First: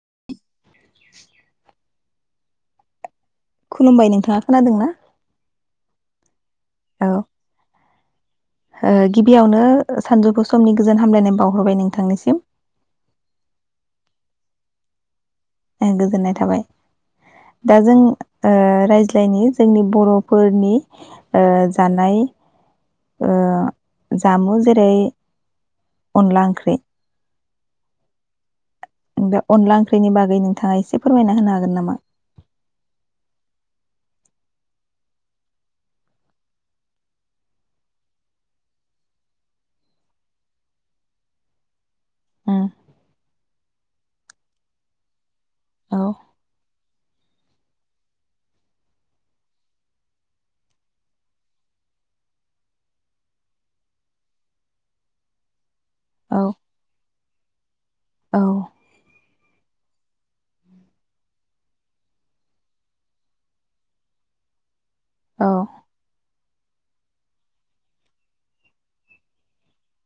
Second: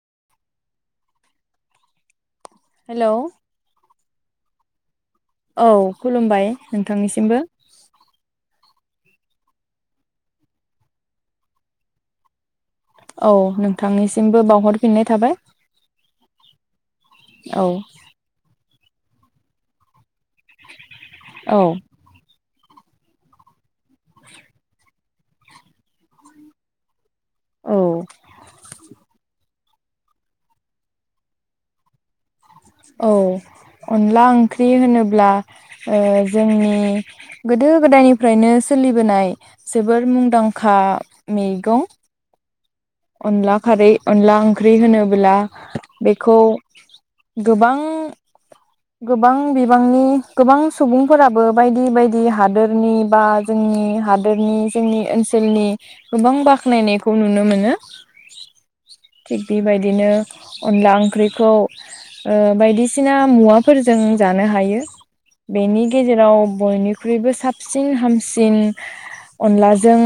[unintelligible] Hello खुलुमबाय नोंथाङा खोनादों ना? औ खुलुमबाय नोंथांनिसिमबो ओ गिबियावनो सानजौफु समनि गोजोन हामलायनाय बावहरबाय नोंथांनिसिम औ नोंथांनिसिमबो बावहरफिननाय थाबाय ओं गोजोननाय थाबाय। औ दा जों ओ रायज्लायनि जोंनि बर' फोरनि ओ औ जानाय ओ जामुं जेरै अनला ओंख्रि औ बे अनला ओंख्रिनि बागै नोंथाङा एसे फोरमायना होनो हागोन नामा? औ अनला ओंख्रि होनोब्ला ओ जोंनि गोदो गोदायनिफ्रायनो सोलिबोनाय जोबोर मुंदांखा मैगं उम अनला खारै अनला ओंख्रि होनोबो्ला औ बेखौ गोबां गोबां बिबांनि गोबां सुबुंफोराबो बायदि बायदि हादोरनि बा जोंनि हादोरनि जोंनि ओनसोलनि गोबां औ बाख्नायनायखौ नुनो मोनो। औ थिग बेबायदिनो अनला ओंख्रिखौ ओ बायदिसिना मुवा फोरजों जानो हायो। औ बेनि गेजेराव बयनिख्रुइबो साबसिन हामसिन अनलाजों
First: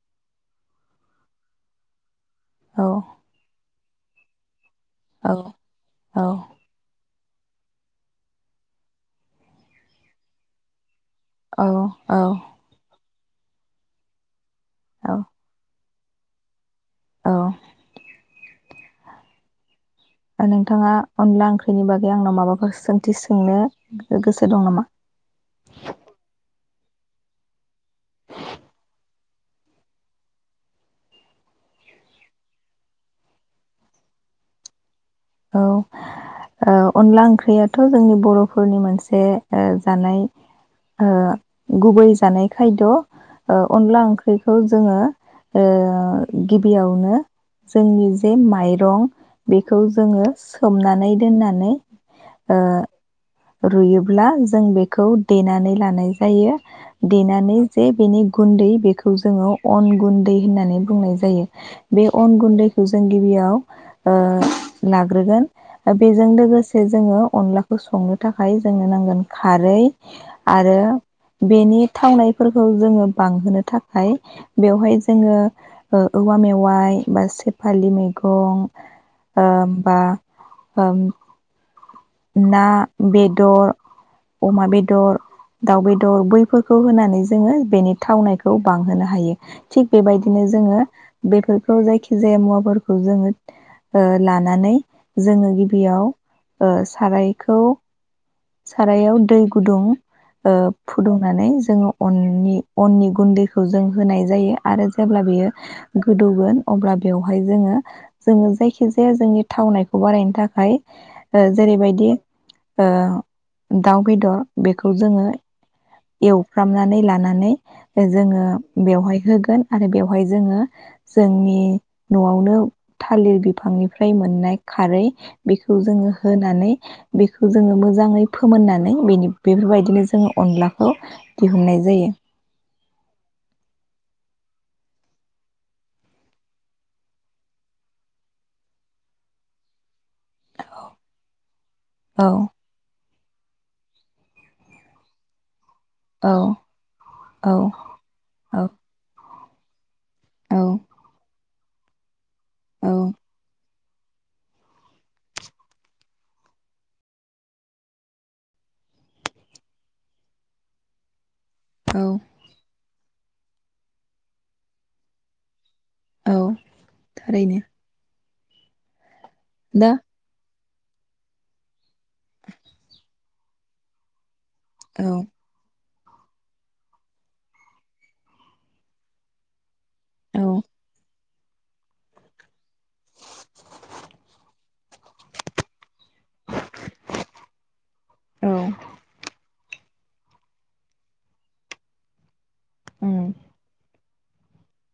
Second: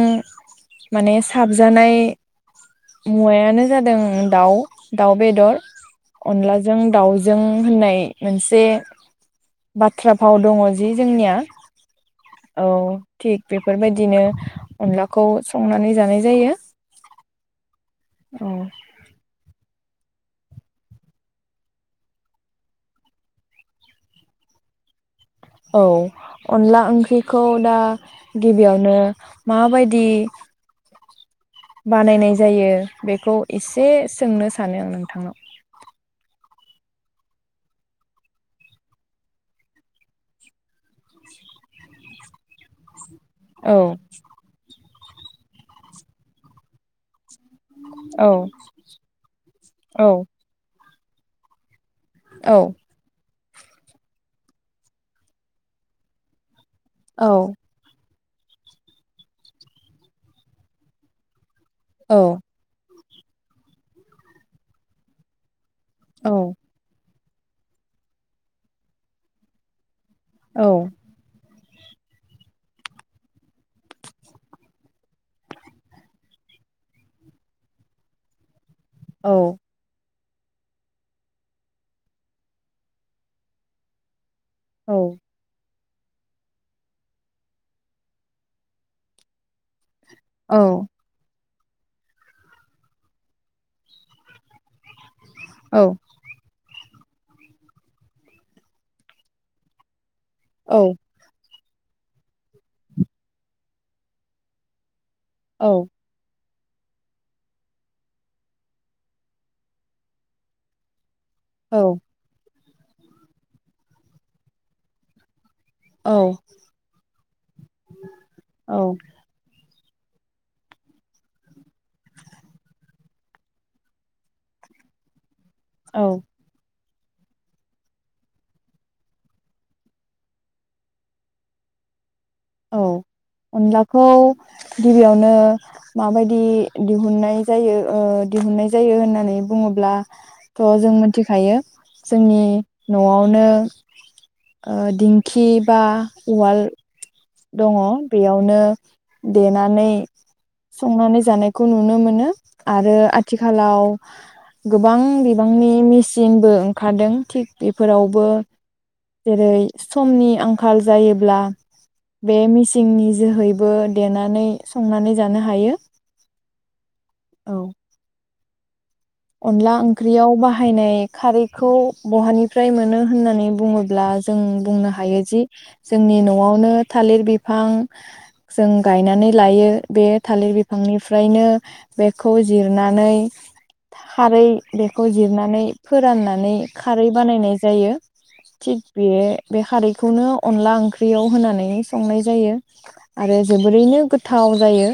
माने साबजानाय औ मुवायानो जादों दाउ दाउ औ बेदर अनलाजों दाउ जों होननाय मोनसे बाथ्रा भाव दङ' जि जोंनिया औ थिग बेफोरबायदिनो औ अनलाखौ संनानै जानाय जायो। नोंथाङा अनला ओंख्रिनि बागै आंनाव माबाफोर सोंथि सोंनो गोसो दं नामा? औ अनला ओंख्रिखौ दा गिबियावनो माबायदि बानायनाय जायो बेखौ एसे सोंनो सानो आं औ [unintelligible] ओ अनला ओंख्रियाथ' जोंनि बर'फोरनि मोनसे ओ जानाय ओ गुबै जानाय खायद'। ओ औ अनला ओंख्रिखौ जोङो ओ गिबियावनो जोंनि औ जे माइरं बेखौ औ जोङो सोमना नै दोननानै ओ औ रुयोब्ला जों बेखौ देनानै लानाय जायो। औ देनानै जे बिनि गुन्दै बेखौ जोङो अन गुन्दै होननानै बुंनाय जायो। बे औ अन गुन्दैखौ जों गिबियाव ओ लाग्रोगोन बेजों औ लोगोसे जोङो अनलाखौ संनो थाखाय जोंनो नांगोन खारै औ आरो बेनि थावनायफोरखौ जोङो बांहोनो थाखाय बेवहाय जोङो औवा मेवाइ बा सेफालि मैगं औ ओ। [unintelligible] ना बेदर। अमा औ बेदर। दाउ बेदर बैफोरखौ होनानै जोङो बेनि थावनायखौ बांहोनो हायो थिग। बेबायदिनो जोङो बेफोर। जायखि जाया मुवाफोरखौ जोङो लानानै। जोङो औ गिबियाव ओ। सारायखौ सारायाव दै गुदुं। ओ फुदुंनानै जोङो अननि अननि गुन्दैखौ जों होनाय जायो आरो। जेब्ला बेयो गोदौगोन अब्ला बेवहाय जोङो जोङो जायखि जाया जोंनि थावनायखौ बारायनो थाखाय। जेरैबायदि। दाउ बेदर बेखौ जोङो। एवफ्रामनानै लानानै जोङो औ औ बेवहाय होगोन। आरो बेवहाय जोङो जोंनि न'आवनो थालिर बिफांनिफ्राय मोननाय खारै बेखौ औ जोङो। बेखौ जोङो मोजाङै फोमोननानै बेफोरबायदिनो जोङो अनलाखौ दिहुननाय जायो। औ अनलाखौ गिबियावनो माबायदि दिहुननाय जायो दिहुननाय जायो होननानै बुङोब्ला। थ' जों मिथिखायो औ जोंनि। न'आवनो ओ दिंखि बा औ उवाल। औ दङ बेयावनो। औ देनानै। औ संनानै जानाय- खौ नुनो मोनो। औ आरो आथिखालाव। गोबां बिबांनि मेसिनबो ओंखारदों थिग बेफोरावबो जेरै समनि आंखाल जायोब्ला औ बे मि सिननि जोहैबो देनानै संनानै जानो हायो। औ। औ थारैनो! अनला दा ओंख्रियाव बाह हायनाय खारैखौ बहानिफ्राय मोनो होननानै बुङोब्ला जों बुंनो हायो औ जि जोंनि न'आवनो थालिर बिफां जों गायनानै लायो। बे औ थालिर बिफांनि फ्रायनो बेखौ जिरनानै थारै बेखौ जिरनानै फोराननानै खारै बानायनाय जायो औ थिग बिए बे खारैखौनो अनला ओंख्रियाव होनानै संनाय जायो। उम आरो जोबोरैनो गोथ थाव जायो।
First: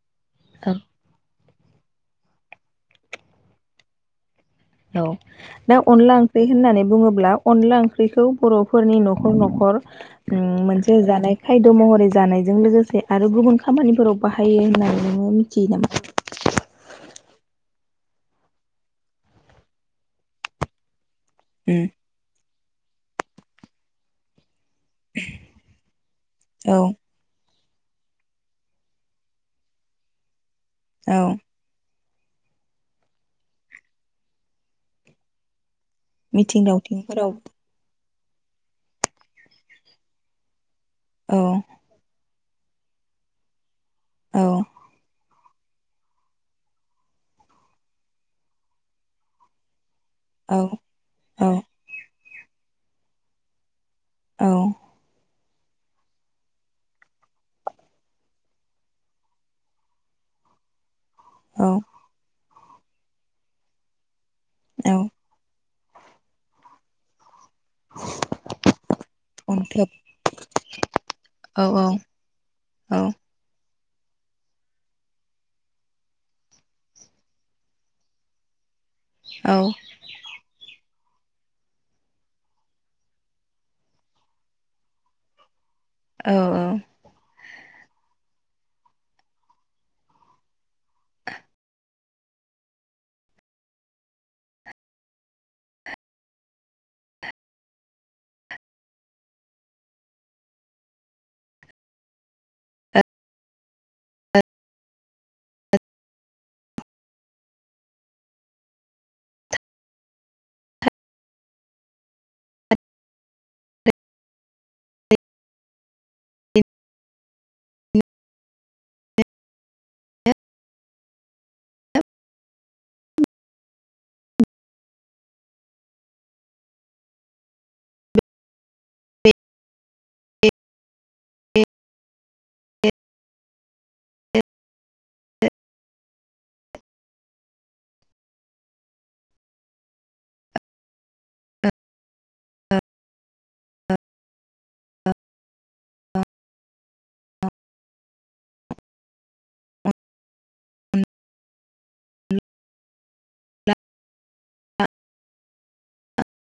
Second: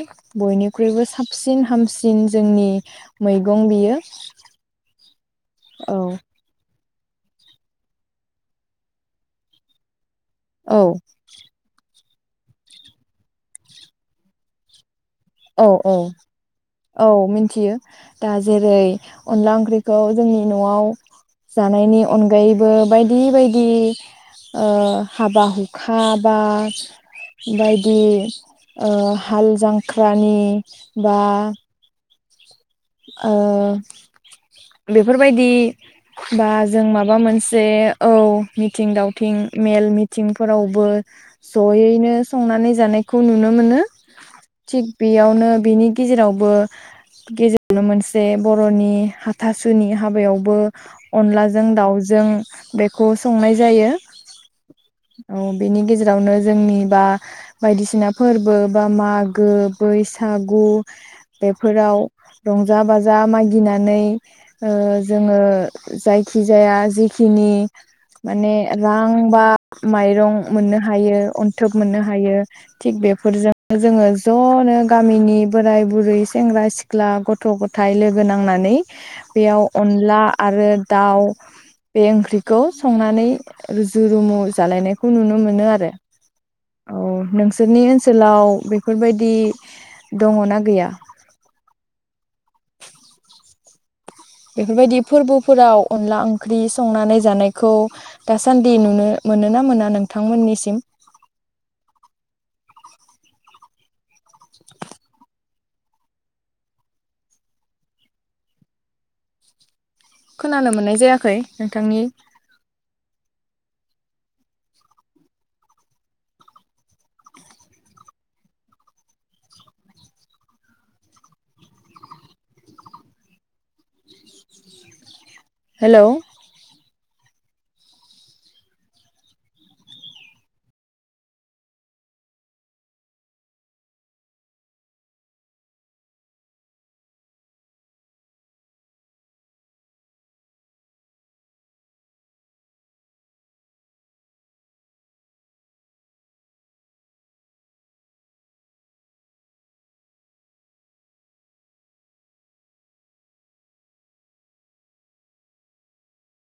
औ बयनिख्रुइबो साफ सिन हामसिन जोंनि मैगं बियो। [unintelligible] औ। दा औ अनला ओंख्रि होननानै बुङो ब्ला अनला ओंख्रिखौ बर'फोरनि न'खर न'खर उम औ मोनसे जानाय खायद' महरै जानायजों लोगोसे आरो गुबुन खामानिफोराव बाहायो होननाय औ औ। औ मिन्थियो दा जेरै अनला ओंख्रिखौ जोंनि न'आव नामा? जानायनि अनगायै बो बायदि बायदि ओ हाबा हुखा बा? उम औ बायदि ओ हाल जां ख्रानि बा औ ओ बेफोरबायदि बा मिथिं जों माबा दावथिंफोराव मोनसे औ मिथिं दावथिं मेल मिथिंफोराव बो औ ज'यैनो संनानै जानायखौ नुनो मोनो। औ थिग बेयावनो बेनि गेजेरावबो गेजे नो मोनसे बर'नि हाथासुनि हाबायावबो औ औ अनलाजों दाउजों बेखौ संनाय जायो। औ। औ बेनि गेजेरावनो जोंनि बा बायदिसिना फोरबो बा मागो, बैसागु। औ बेफोराव रंजा बाजा मागिनानै ओ औ जोङो जायखिजाया जिखिनि माने रां बा अन्थोब माइरं मोननो हायो औ अन्थोब औ मोननो हायो औ थिग बेफोरजों जोङो जनो गामिनि बोराय बुरै सेंग्रा सिख्ला सिख्ला गथ' गथाय लोगो नांनानै औ बेयाव अनला आरो दाउ बे ओंख्रिखौ संनानै रुजु रुमु जालायनायखौ नुनो मोनो आरो औ औ नोंथांनि ओनसोलाव बेफोरबायदि दङना गैया बेफोरबायदि फोरबोफोराव अनला ओंख्रि संनानै जानायखौ दासान्दि नुनो मोन ना मोना नोंथांमोननिसिम [unintelligible] [unintelligible] खोनानो मोननाय जायाखै नोंथांनि ए ए ए [inaudible] हेलौ उम [inaudible]